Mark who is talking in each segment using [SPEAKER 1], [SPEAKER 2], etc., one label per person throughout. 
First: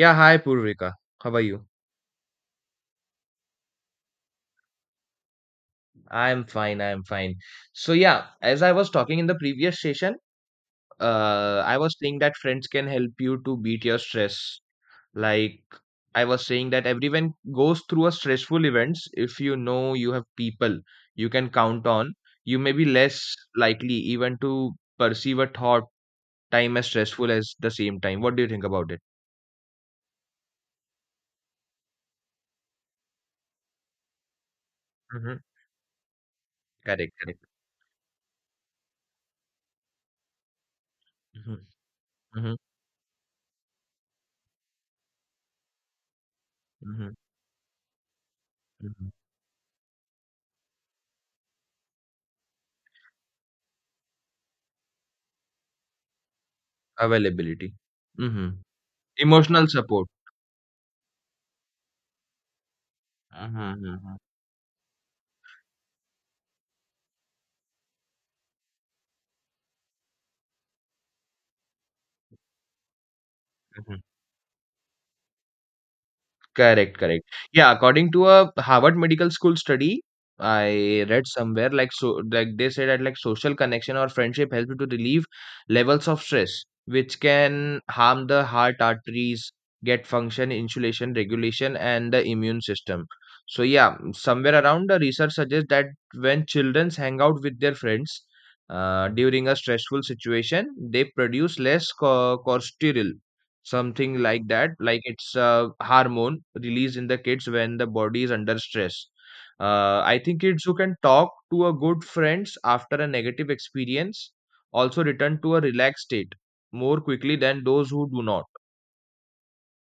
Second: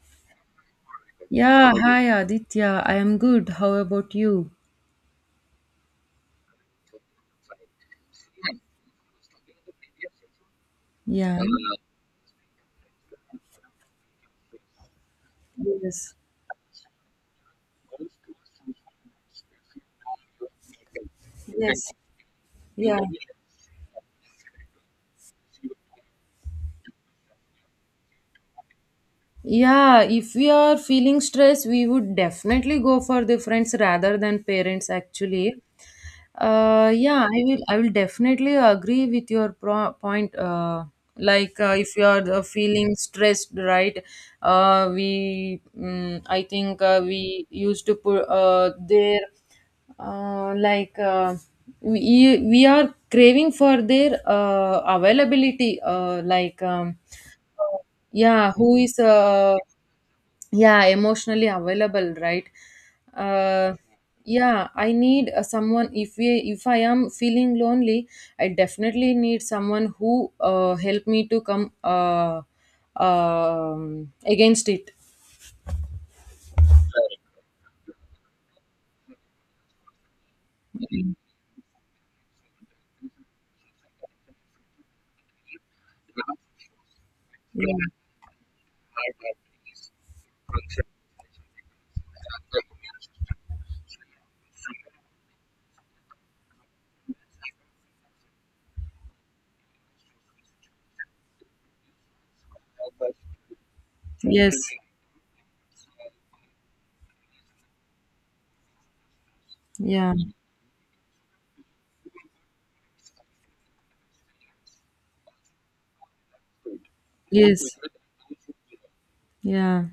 [SPEAKER 1] Yeah, hi Purvika. How are you?
[SPEAKER 2] Yeah, hi Aditya. I am good. How about you?
[SPEAKER 1] I'm fine. So yeah, as I was talking in the previous session,
[SPEAKER 2] Yeah.
[SPEAKER 1] I was saying that friends can help you to beat your stress. Like
[SPEAKER 2] Yes.
[SPEAKER 1] I was saying that everyone goes through a stressful events. If you know you have people you can count
[SPEAKER 2] Yes.
[SPEAKER 1] on, you may be
[SPEAKER 2] Yeah.
[SPEAKER 1] less likely even to perceive a thought time as stressful as the same time. What do you think about it?
[SPEAKER 2] Yeah, if we are feeling stress, we would definitely go for the friends rather than parents
[SPEAKER 1] Mm-hmm.
[SPEAKER 2] actually.
[SPEAKER 1] Correct,
[SPEAKER 2] Yeah, I
[SPEAKER 1] correct.
[SPEAKER 2] will definitely agree with your point. Like,
[SPEAKER 1] Mm-hmm.
[SPEAKER 2] if you are
[SPEAKER 1] Mm-hmm.
[SPEAKER 2] feeling stressed, right? We, I think we used to put
[SPEAKER 1] Mm-hmm.
[SPEAKER 2] their, like, we are craving for their, availability, like,
[SPEAKER 1] Availability. Mm-hmm.
[SPEAKER 2] yeah, who is
[SPEAKER 1] Emotional support.
[SPEAKER 2] yeah, emotionally available, right?
[SPEAKER 1] Mhm,
[SPEAKER 2] uh
[SPEAKER 1] mhm,
[SPEAKER 2] yeah, I need someone, if I am feeling lonely. I definitely need someone who help me to come, uh,
[SPEAKER 1] mhm.
[SPEAKER 2] against it.
[SPEAKER 1] Correct, correct. Yeah, according to a Harvard Medical School study, I read somewhere like they said that like social connection or friendship help you to relieve levels of stress, which
[SPEAKER 2] Yeah.
[SPEAKER 1] can harm the heart arteries, get function, insulation, regulation, and the immune system. So yeah, somewhere around the research suggests that when children hang out with their friends during a stressful situation, they produce cortisol, something like
[SPEAKER 2] Yes.
[SPEAKER 1] that, like it's a hormone released in the kids when the body is under stress.
[SPEAKER 2] Yeah.
[SPEAKER 1] I think kids who can talk to a good friends after a negative experience also return to a relaxed state more quickly
[SPEAKER 2] Yes.
[SPEAKER 1] than those who do not.
[SPEAKER 2] Yeah.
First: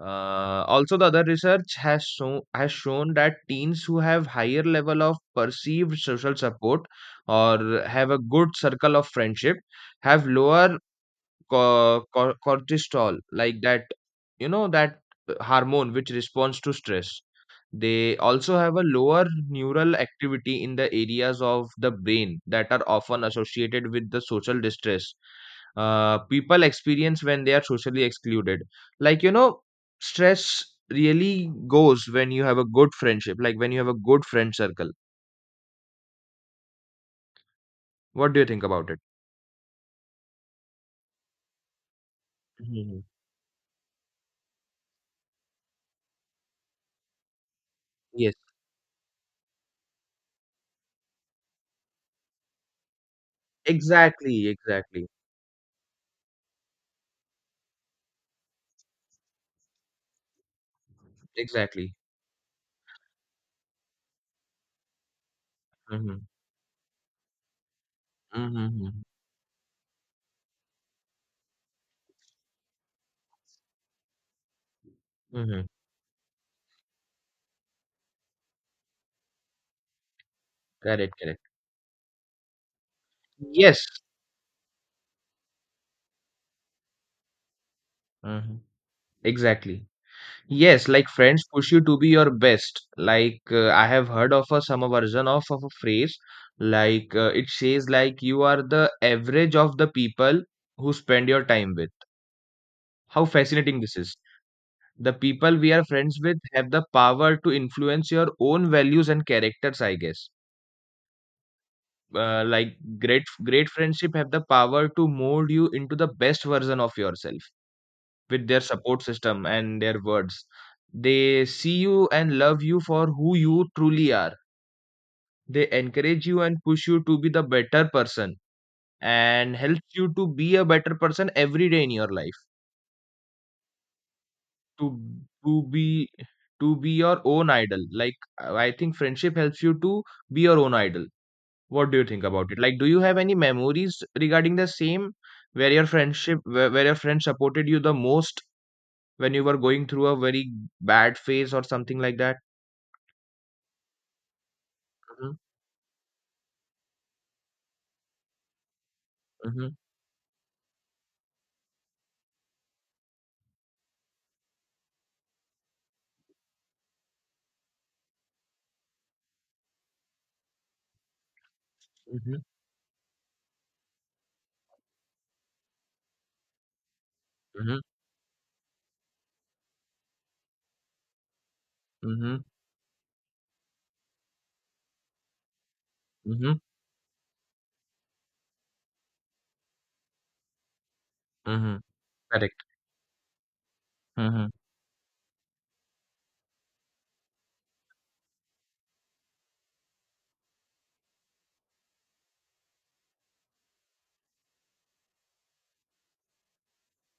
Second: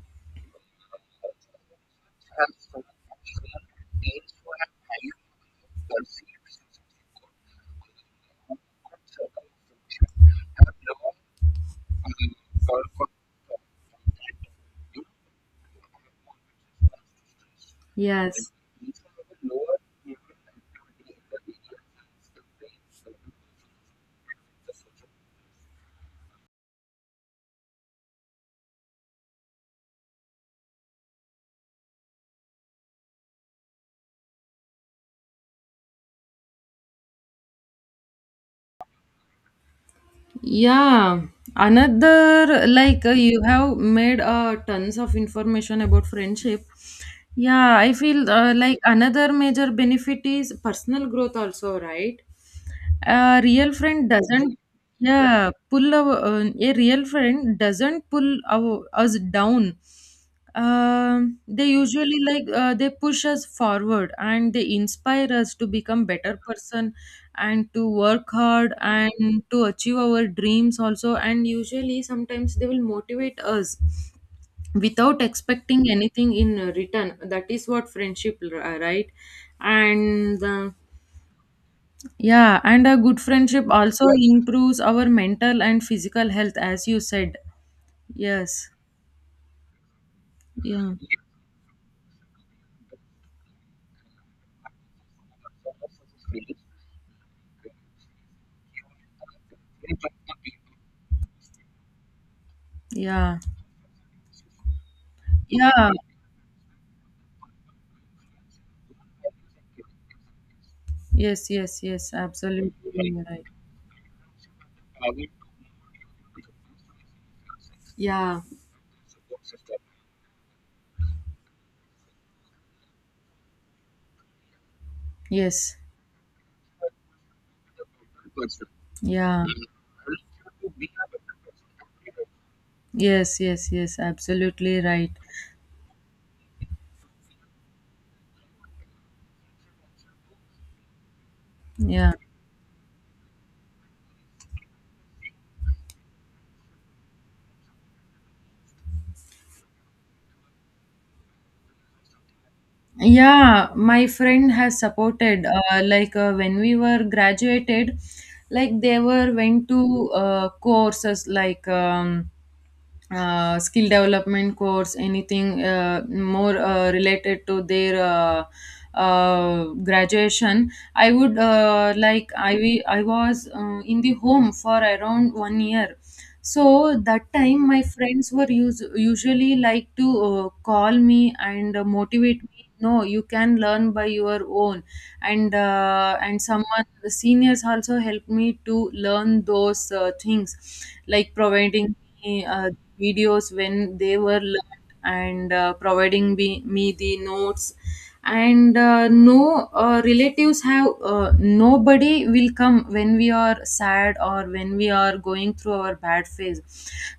[SPEAKER 1] Also, the other research has shown that teens who have higher level of perceived social support or have a good circle of friendship have lower cortisol, like that, you know, that hormone which responds to stress. They
[SPEAKER 2] Yes.
[SPEAKER 1] also have a lower neural activity in the areas of the brain that are often associated with the social distress people experience when they are socially excluded. Like, you know, stress really goes when you have a good friendship, like when you have a good friend circle. What do you think about it?
[SPEAKER 2] Yeah, another,
[SPEAKER 1] Mhm.
[SPEAKER 2] like, you have made tons of information about friendship. Yeah, I feel,
[SPEAKER 1] Yes,
[SPEAKER 2] like, another major benefit is personal growth also, right? A real friend
[SPEAKER 1] exactly,
[SPEAKER 2] doesn't,
[SPEAKER 1] exactly,
[SPEAKER 2] yeah, a real friend doesn't us down. They
[SPEAKER 1] exactly.
[SPEAKER 2] usually, like, they push us forward and they inspire us to become
[SPEAKER 1] Hmm.
[SPEAKER 2] better person, and to work hard and to achieve our dreams also. And usually sometimes they will motivate us without
[SPEAKER 1] Mhm.
[SPEAKER 2] expecting anything in return. That is what friendship, right? And
[SPEAKER 1] Correct, correct.
[SPEAKER 2] yeah, and a good friendship
[SPEAKER 1] Yes.
[SPEAKER 2] also improves our mental and physical health, as you said.
[SPEAKER 1] Mhm.
[SPEAKER 2] Yes.
[SPEAKER 1] Exactly. Yes,
[SPEAKER 2] Yeah.
[SPEAKER 1] like friends push you to be your best. I have heard of a some version of a phrase, it says like you are the average of the people who spend your time with. How
[SPEAKER 2] Yeah.
[SPEAKER 1] fascinating this is. The people we are
[SPEAKER 2] Yeah.
[SPEAKER 1] friends with have the power to influence your own values and characters, I guess.
[SPEAKER 2] Yes, yes, yes,
[SPEAKER 1] Uh,
[SPEAKER 2] absolutely
[SPEAKER 1] like great
[SPEAKER 2] right.
[SPEAKER 1] great friendship have the power to mold you into the best version of yourself
[SPEAKER 2] Yeah,
[SPEAKER 1] with their support system and their words. They see you and love you for who you truly are. They
[SPEAKER 2] yes,
[SPEAKER 1] encourage you and push you to be the better person
[SPEAKER 2] yeah,
[SPEAKER 1] and helps you to be a better person every day in your life.
[SPEAKER 2] yes, yes, yes, absolutely
[SPEAKER 1] To
[SPEAKER 2] right.
[SPEAKER 1] to be to be your own idol. Like I think friendship helps you to be your own idol. What do you
[SPEAKER 2] Yeah.
[SPEAKER 1] think about it? Like, do you have any memories regarding the same where your friend supported you the most when you were going through a very bad phase or something like that?
[SPEAKER 2] Yeah, my friend has
[SPEAKER 1] Mhm,
[SPEAKER 2] supported, like, when we were graduated, like they were went
[SPEAKER 1] mhm,
[SPEAKER 2] to courses, like, skill development course, anything more related to their, graduation. I would, like,
[SPEAKER 1] mhm,
[SPEAKER 2] I was in the home for around one year. So that time
[SPEAKER 1] mhm,
[SPEAKER 2] my friends were usually like to call me and motivate
[SPEAKER 1] mhm,
[SPEAKER 2] me. No, you can learn by your own. And
[SPEAKER 1] mhm,
[SPEAKER 2] someone, the seniors also helped me to learn those things, like
[SPEAKER 1] mhm.
[SPEAKER 2] providing me
[SPEAKER 1] Correct.
[SPEAKER 2] videos when they were
[SPEAKER 1] Mhm,
[SPEAKER 2] learned, and providing me the notes. And no, relatives have nobody will come when we are sad, or when we are going through our bad phase.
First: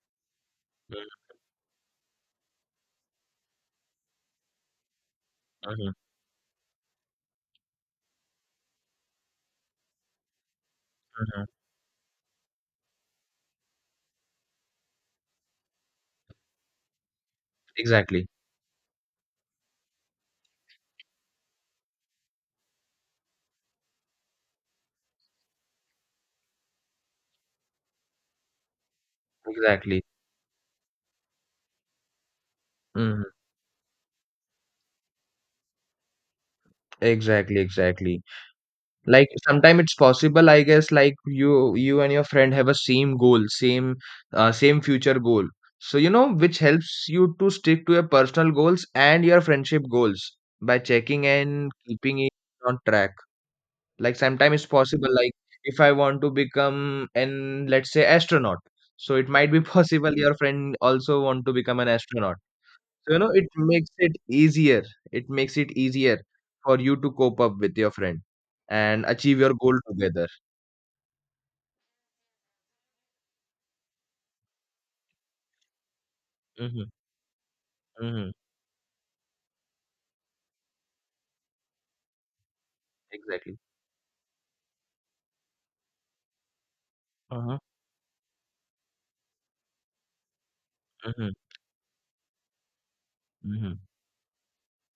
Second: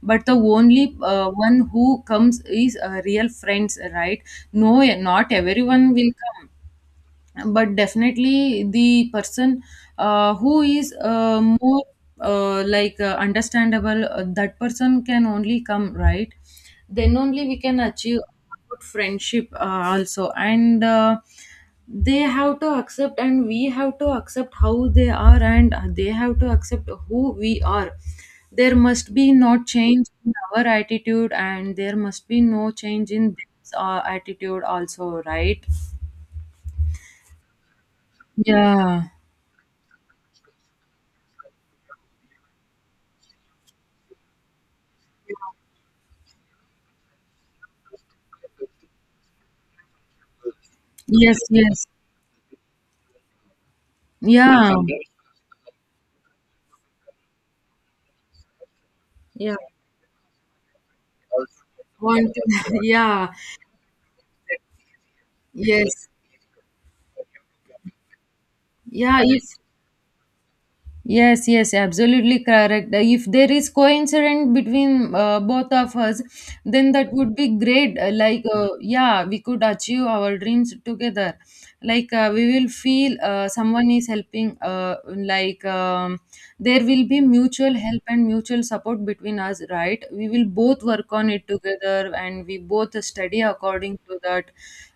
[SPEAKER 2] But the only
[SPEAKER 1] mhm,
[SPEAKER 2] one who comes is real friends, right? No, not everyone
[SPEAKER 1] mhm,
[SPEAKER 2] will come, but definitely the person, who is
[SPEAKER 1] mhm.
[SPEAKER 2] more, like, understandable, that person can only come, right? Then only we can achieve
[SPEAKER 1] Exactly.
[SPEAKER 2] good friendship, also. And they have to accept, and we have to accept how they are, and they have to accept who we are. There must be no
[SPEAKER 1] Exactly.
[SPEAKER 2] change in our attitude, and there must be no change
[SPEAKER 1] Mhm.
[SPEAKER 2] in their attitude also, right?
[SPEAKER 1] Exactly, exactly.
[SPEAKER 2] Yeah.
[SPEAKER 1] Like sometimes it's possible, I guess, like you and your friend have a same goal, same future goal. So you know, which helps you to stick to your personal goals and your friendship goals by checking
[SPEAKER 2] Yes,
[SPEAKER 1] and
[SPEAKER 2] yes.
[SPEAKER 1] keeping it on track. Like sometimes
[SPEAKER 2] Yeah.
[SPEAKER 1] it's
[SPEAKER 2] Sometimes.
[SPEAKER 1] possible, like if I want to become an, let's say, astronaut, so it might
[SPEAKER 2] Yeah.
[SPEAKER 1] be possible your friend also want to become an
[SPEAKER 2] Want
[SPEAKER 1] astronaut. So you know,
[SPEAKER 2] yeah.
[SPEAKER 1] it makes it easier, it makes it
[SPEAKER 2] Yes.
[SPEAKER 1] easier for you to cope up with your friend and
[SPEAKER 2] Yeah,
[SPEAKER 1] achieve your
[SPEAKER 2] it's
[SPEAKER 1] goal together.
[SPEAKER 2] Yes, yes, absolutely correct. If there is coincidence between both of us, then
[SPEAKER 1] Hmm.
[SPEAKER 2] that would be great.
[SPEAKER 1] Hmm.
[SPEAKER 2] Like, yeah, we could achieve our dreams together. Like, we will feel
[SPEAKER 1] Exactly.
[SPEAKER 2] someone is helping, like, there will be
[SPEAKER 1] Uh-huh.
[SPEAKER 2] mutual help and mutual support between us, right? We will both work on
[SPEAKER 1] Hmm.
[SPEAKER 2] it together, and we both study
[SPEAKER 1] Hmm.
[SPEAKER 2] according to that.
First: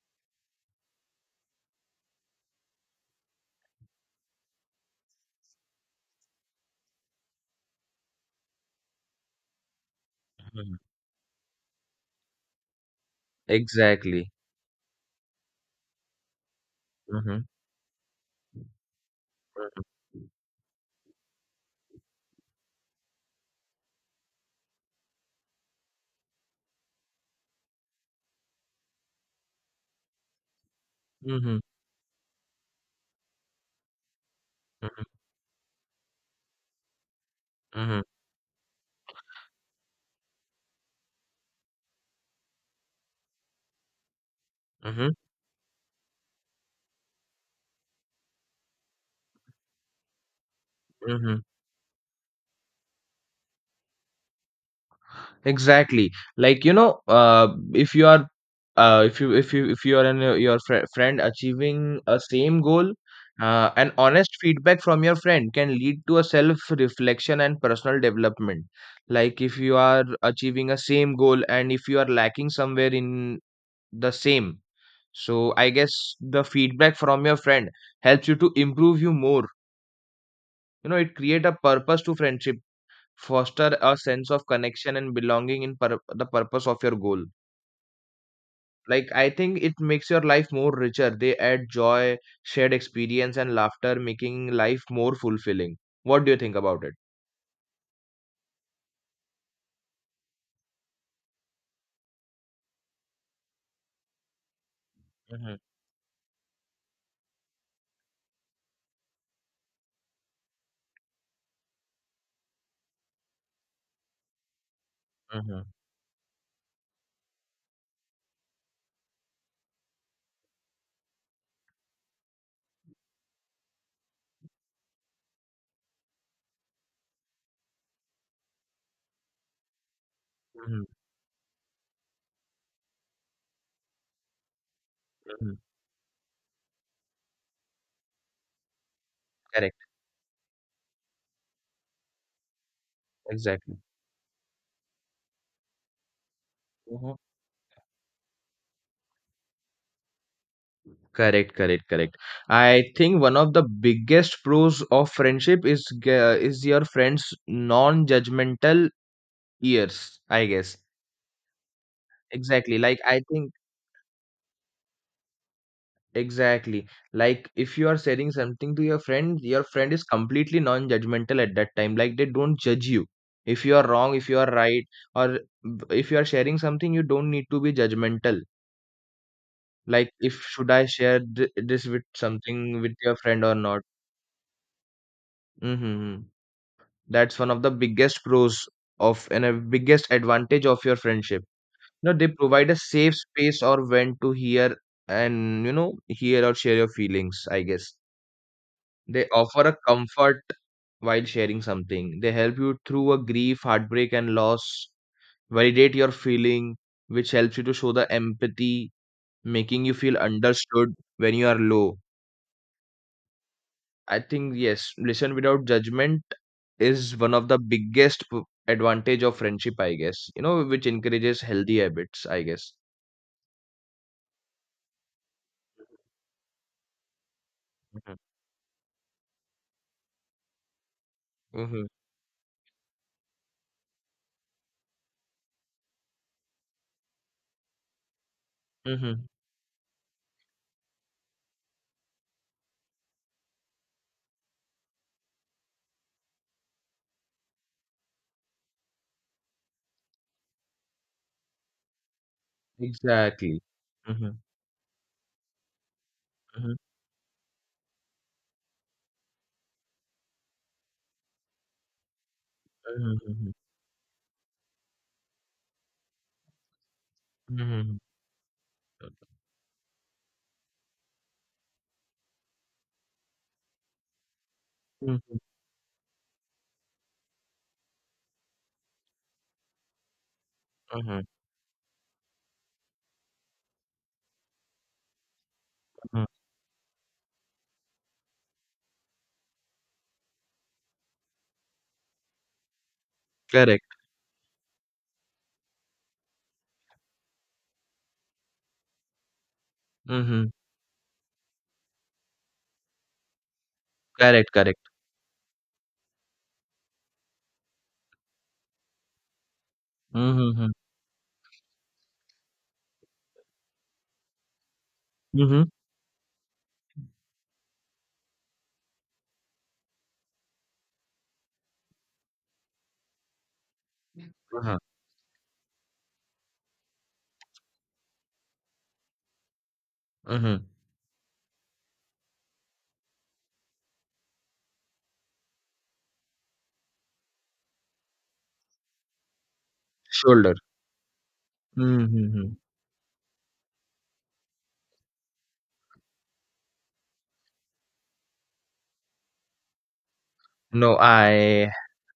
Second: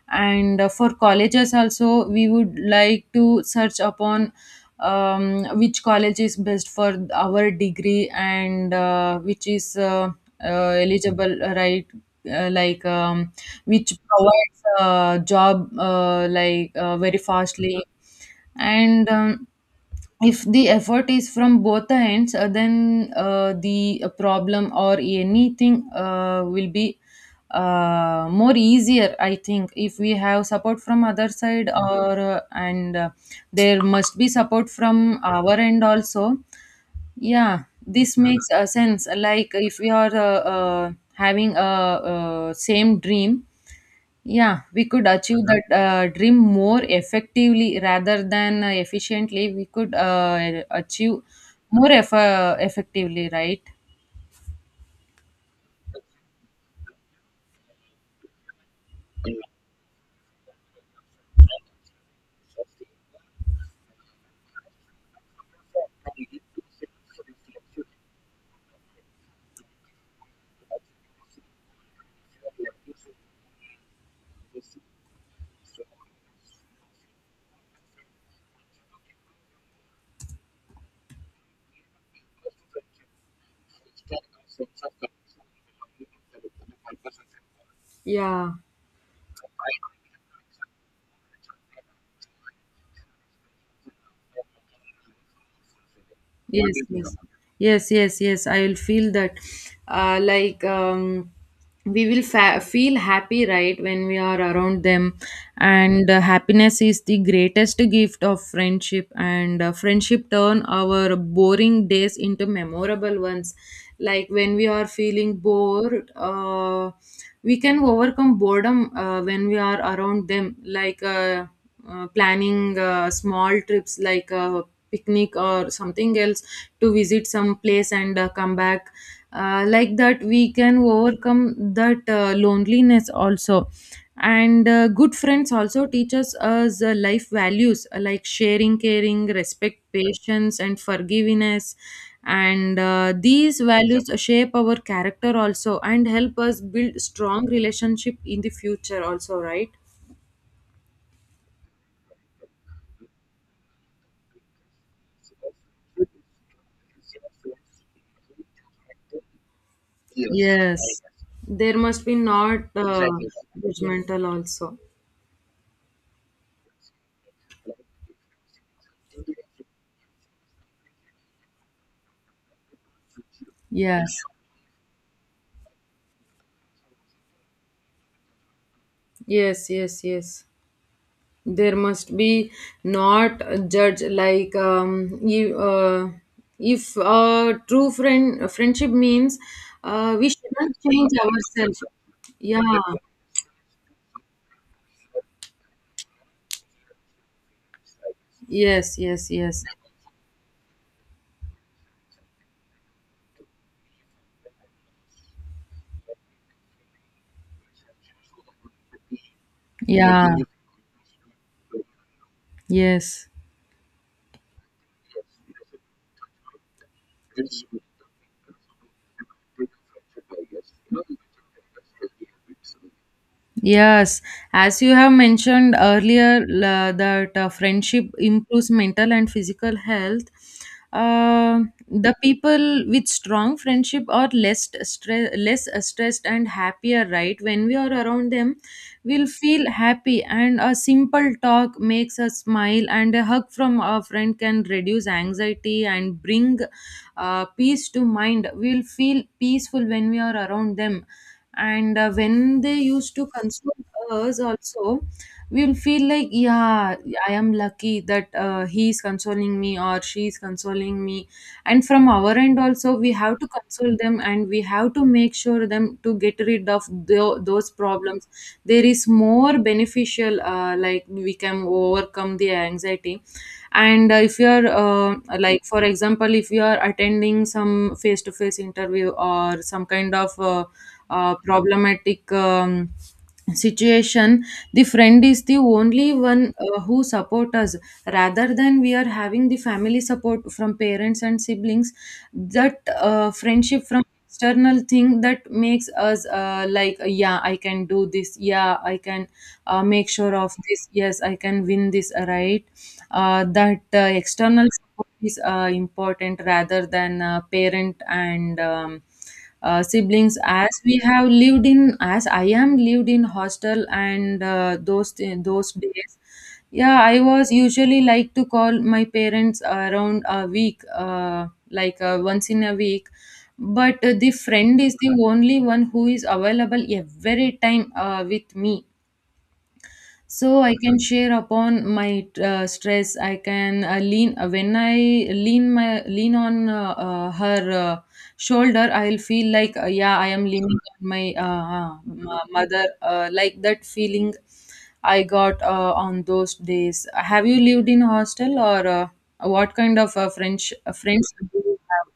[SPEAKER 2] And for colleges also, we would like to search upon, which college is best for our degree, and which is
[SPEAKER 1] Hmm.
[SPEAKER 2] eligible, right? Like, which
[SPEAKER 1] Exactly.
[SPEAKER 2] provides a job, like, very
[SPEAKER 1] Hmm.
[SPEAKER 2] fastly, and
[SPEAKER 1] Hmm.
[SPEAKER 2] if the effort is from both the ends, then the problem or anything will be more easier, I think, if we have support from other
[SPEAKER 1] Hmm.
[SPEAKER 2] side, or and there must be support from our end also. Yeah,
[SPEAKER 1] Hmm.
[SPEAKER 2] this makes sense, like, if we are having a, same dream, yeah, we could
[SPEAKER 1] Hmm.
[SPEAKER 2] achieve that dream more effectively rather than, efficiently. We could achieve
[SPEAKER 1] Hmm.
[SPEAKER 2] more effectively, right?
[SPEAKER 1] Exactly. Like, you know, if you are if you if you if you are and friend achieving a same goal, an honest feedback from your friend can lead to a self reflection and personal development. Like if you are achieving a same goal and if you are lacking somewhere in the same, so I guess the feedback from your friend helps you to improve you more. You know, it create a purpose to friendship, foster a sense of connection and belonging the purpose of your goal.
[SPEAKER 2] Yeah.
[SPEAKER 1] Like I think it makes your life more richer. They add joy, shared experience and laughter, making life more fulfilling. What do you think
[SPEAKER 2] What, yes, do
[SPEAKER 1] about
[SPEAKER 2] you
[SPEAKER 1] it?
[SPEAKER 2] think, yes, about, yes, yes, yes, I will feel that, like, we will feel happy, right, when we are around them.
[SPEAKER 1] Mm-hmm,
[SPEAKER 2] And happiness is the greatest gift of friendship, and friendship turn our boring days into memorable ones. Like, when we are feeling
[SPEAKER 1] mm-hmm,
[SPEAKER 2] bored, we can overcome boredom when we are around them, like, planning small trips, like a picnic or something else, to visit some place and come back, like that we can
[SPEAKER 1] mm-hmm,
[SPEAKER 2] overcome that loneliness also. And good friends
[SPEAKER 1] mm-hmm.
[SPEAKER 2] also teaches us life values, like sharing, caring,
[SPEAKER 1] Correct.
[SPEAKER 2] respect, patience, and forgiveness. And these
[SPEAKER 1] Exactly.
[SPEAKER 2] values shape our character also, and help us build
[SPEAKER 1] Hmm.
[SPEAKER 2] strong relationship in the future also, right?
[SPEAKER 1] Correct, correct, correct. I think one of the biggest pros of friendship is your friends' non judgmental ears, I guess.
[SPEAKER 2] Yes, there must be not
[SPEAKER 1] Exactly, like I think.
[SPEAKER 2] judgmental also.
[SPEAKER 1] Exactly. Like if you are sharing something to your friend is completely non-judgmental at that time. Like they don't judge you. If you are
[SPEAKER 2] Yes.
[SPEAKER 1] wrong, if you are right, or if you are sharing something, you don't need to be judgmental.
[SPEAKER 2] Yes, yes,
[SPEAKER 1] Like if
[SPEAKER 2] yes.
[SPEAKER 1] should I share
[SPEAKER 2] There
[SPEAKER 1] this with
[SPEAKER 2] must be
[SPEAKER 1] something with your
[SPEAKER 2] not
[SPEAKER 1] friend or not?
[SPEAKER 2] judge, like, you,
[SPEAKER 1] Hmm.
[SPEAKER 2] if
[SPEAKER 1] That's one
[SPEAKER 2] a
[SPEAKER 1] of the
[SPEAKER 2] true
[SPEAKER 1] biggest
[SPEAKER 2] friend
[SPEAKER 1] pros
[SPEAKER 2] friendship
[SPEAKER 1] of
[SPEAKER 2] means,
[SPEAKER 1] and a biggest
[SPEAKER 2] we should
[SPEAKER 1] advantage
[SPEAKER 2] not
[SPEAKER 1] of your
[SPEAKER 2] change
[SPEAKER 1] friendship.
[SPEAKER 2] ourselves.
[SPEAKER 1] You know, they
[SPEAKER 2] Yeah.
[SPEAKER 1] provide a safe space or when to hear and you know hear or share your feelings, I guess.
[SPEAKER 2] Yes,
[SPEAKER 1] They
[SPEAKER 2] yes,
[SPEAKER 1] offer
[SPEAKER 2] yes.
[SPEAKER 1] a comfort while sharing something. They help you through a grief, heartbreak, and loss, validate your feeling, which helps you to show the empathy, making you feel
[SPEAKER 2] Yeah.
[SPEAKER 1] understood when you are low.
[SPEAKER 2] Yes.
[SPEAKER 1] I think, yes, listen without judgment is one of the advantage of friendship, I guess, you know, which encourages healthy habits, I guess.
[SPEAKER 2] Yes, as you have mentioned earlier, la that friendship
[SPEAKER 1] Mhm.
[SPEAKER 2] improves mental and physical health. Uh,
[SPEAKER 1] Mm-hmm.
[SPEAKER 2] the people with strong friendship are less stressed and happier, right? When we are around them,
[SPEAKER 1] Mm-hmm.
[SPEAKER 2] we'll feel happy, and a simple talk makes us smile, and a hug from a friend can reduce anxiety and bring peace to mind. We'll feel peaceful when we are around them. And when they used to
[SPEAKER 1] Exactly.
[SPEAKER 2] console
[SPEAKER 1] Mm-hmm.
[SPEAKER 2] us also, we'll feel like,
[SPEAKER 1] Mm-hmm.
[SPEAKER 2] yeah, I am lucky that he is consoling me, or she is consoling me. And from our end also, we have to
[SPEAKER 1] Mm-hmm.
[SPEAKER 2] console them, and we have to make sure them to get rid of those
[SPEAKER 1] Mm-hmm.
[SPEAKER 2] problems. There is more beneficial, like we can overcome the anxiety, and if you are,
[SPEAKER 1] Mm-hmm. Mm-hmm.
[SPEAKER 2] like, for example, if you are attending some face to face interview, or some kind of
[SPEAKER 1] Mm-hmm.
[SPEAKER 2] problematic, situation, the friend is the only
[SPEAKER 1] Mm-hmm.
[SPEAKER 2] one who support us, rather than we are having the family support from parents and siblings. That friendship
[SPEAKER 1] Correct.
[SPEAKER 2] from external thing that makes us like, yeah, I can do this, yeah, I can make sure
[SPEAKER 1] Mm-hmm.
[SPEAKER 2] of this, yes, I can win this, right? That
[SPEAKER 1] Correct,
[SPEAKER 2] external
[SPEAKER 1] correct.
[SPEAKER 2] support is important, rather than parent and, siblings,
[SPEAKER 1] Mhm,
[SPEAKER 2] as
[SPEAKER 1] mhm.
[SPEAKER 2] we have lived in as I am lived in hostel, and those
[SPEAKER 1] Mhm.
[SPEAKER 2] those days. Yeah, I was usually like to call my parents around a week, like, once in a week. But the
[SPEAKER 1] Uh-huh.
[SPEAKER 2] friend is the only one who is available every time with me. So
[SPEAKER 1] Mhm.
[SPEAKER 2] I can share upon my stress. I can lean, when I lean my lean on her shoulder. I'll feel like, yeah, I am
[SPEAKER 1] Shoulder.
[SPEAKER 2] leaning on my
[SPEAKER 1] Mhm, mhm.
[SPEAKER 2] mother, like that feeling I got on those days. Have you lived in hostel, or what kind of french
[SPEAKER 1] No,
[SPEAKER 2] friends do
[SPEAKER 1] I
[SPEAKER 2] you have?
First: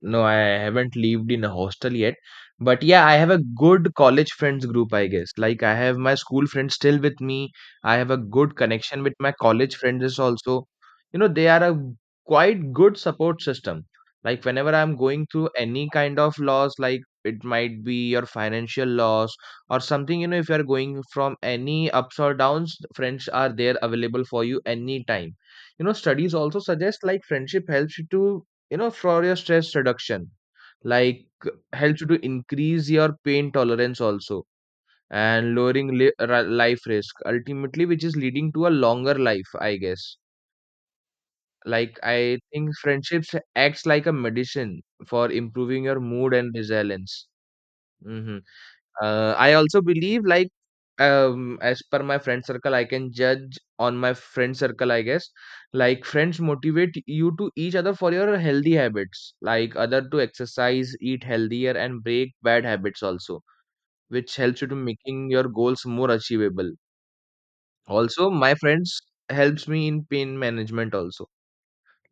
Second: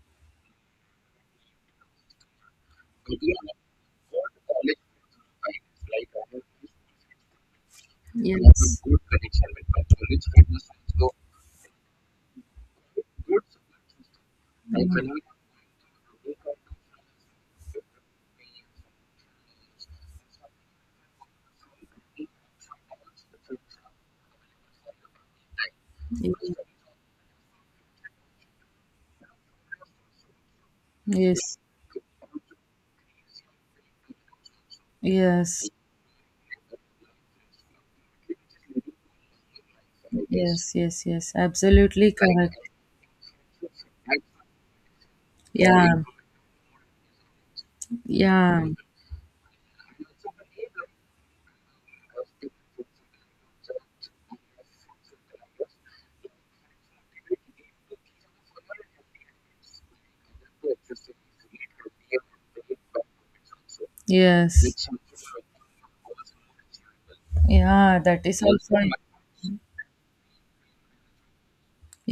[SPEAKER 1] No, I haven't lived in a hostel yet. But yeah, I have a good college friends group, I guess. Like I have my school friends still with me. I have a good
[SPEAKER 2] Yes.
[SPEAKER 1] connection with my college friends also. You know, they are a quite good support system. Like whenever I'm going through any kind of loss, like it might be your financial loss or something, you know, if you're going from any ups or downs, friends are there available for you anytime. You know, studies also suggest like friendship helps you to, you know, for your stress reduction, like
[SPEAKER 2] Yes.
[SPEAKER 1] helps you to increase your pain tolerance also and
[SPEAKER 2] Yes.
[SPEAKER 1] lowering life risk ultimately, which is leading to a longer life, I guess.
[SPEAKER 2] Yes, yes, yes.
[SPEAKER 1] Like
[SPEAKER 2] Absolutely
[SPEAKER 1] I
[SPEAKER 2] correct.
[SPEAKER 1] think friendships acts like a medicine for improving
[SPEAKER 2] Yeah.
[SPEAKER 1] your mood and resilience. Mhm.
[SPEAKER 2] Yeah,
[SPEAKER 1] I also believe like, um, as per my friend circle I can judge on my friend circle, I guess, like friends motivate you to each other for your healthy habits, like other to exercise, eat healthier and break bad habits also, which helps
[SPEAKER 2] yes.
[SPEAKER 1] you to making your goals more achievable.
[SPEAKER 2] Yeah, that
[SPEAKER 1] Also,
[SPEAKER 2] is
[SPEAKER 1] my
[SPEAKER 2] also.
[SPEAKER 1] friends helps me in pain management also,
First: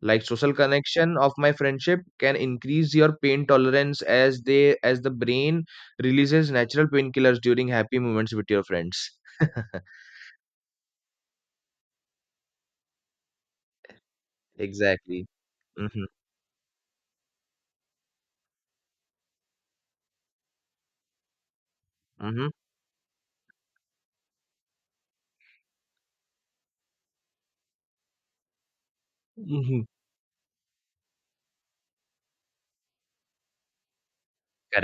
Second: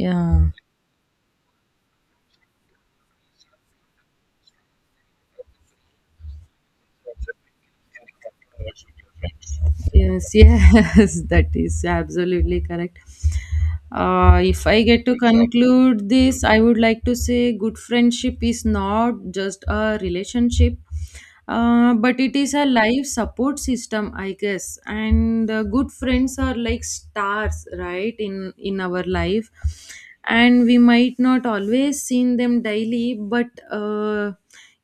[SPEAKER 1] like social connection of my friendship can increase your pain tolerance as they, as the brain releases natural painkillers during happy moments with your friends.
[SPEAKER 2] Yes, yes, that is absolutely correct. If I get to
[SPEAKER 1] Exactly. Mm-hmm.
[SPEAKER 2] conclude this, I would like to say good friendship is not just a relationship, but it
[SPEAKER 1] Mm-hmm.
[SPEAKER 2] is a life support system, I guess. And good friends are like stars, right, in our life.
[SPEAKER 1] Mm-hmm.
[SPEAKER 2] And we might not always seen them daily, but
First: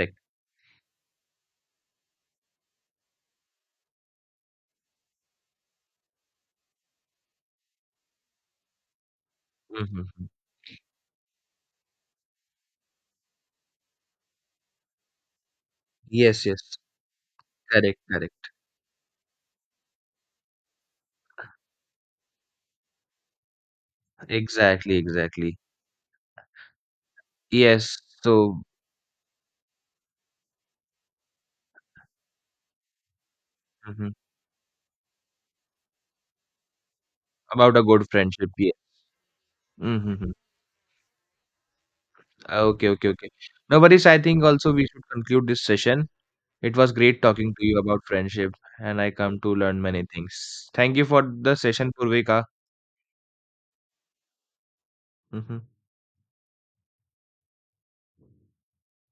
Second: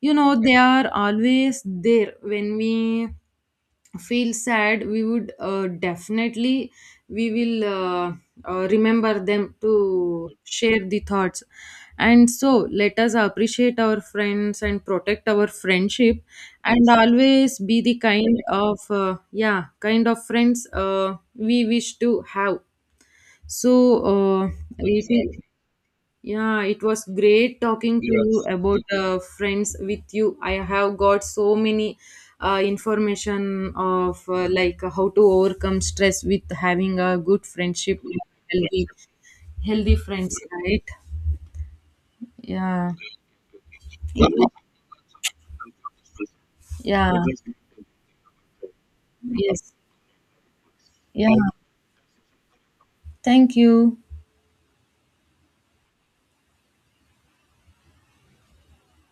[SPEAKER 2] you know they are always there when we feel sad. We would definitely, we will remember them
[SPEAKER 1] Mm-hmm.
[SPEAKER 2] to share the thoughts. And so let us appreciate our friends and protect our friendship,
[SPEAKER 1] Yes, yes.
[SPEAKER 2] and always be the
[SPEAKER 1] Correct,
[SPEAKER 2] kind
[SPEAKER 1] correct.
[SPEAKER 2] of, yeah, kind of friends we wish to have. So uh,
[SPEAKER 1] Exactly,
[SPEAKER 2] it is
[SPEAKER 1] exactly.
[SPEAKER 2] yeah, it was great
[SPEAKER 1] Yes.
[SPEAKER 2] talking to you. Yes.
[SPEAKER 1] So,
[SPEAKER 2] About friends with you. I have got so many information
[SPEAKER 1] mhm.
[SPEAKER 2] of, like how to overcome stress with having a good
[SPEAKER 1] About a
[SPEAKER 2] friendship.
[SPEAKER 1] good friendship, yeah.
[SPEAKER 2] Healthy, healthy
[SPEAKER 1] Mm-hmm.
[SPEAKER 2] friends, right?
[SPEAKER 1] Okay,
[SPEAKER 2] Yeah.
[SPEAKER 1] okay, okay. No worries, I think also we should conclude this session. It was
[SPEAKER 2] Yeah.
[SPEAKER 1] great talking to you about friendship, and I come
[SPEAKER 2] Yes.
[SPEAKER 1] to
[SPEAKER 2] Yes,
[SPEAKER 1] learn many things. Thank you for
[SPEAKER 2] yeah.
[SPEAKER 1] the session, Purvika.
[SPEAKER 2] Thank you.
[SPEAKER 1] Hmm.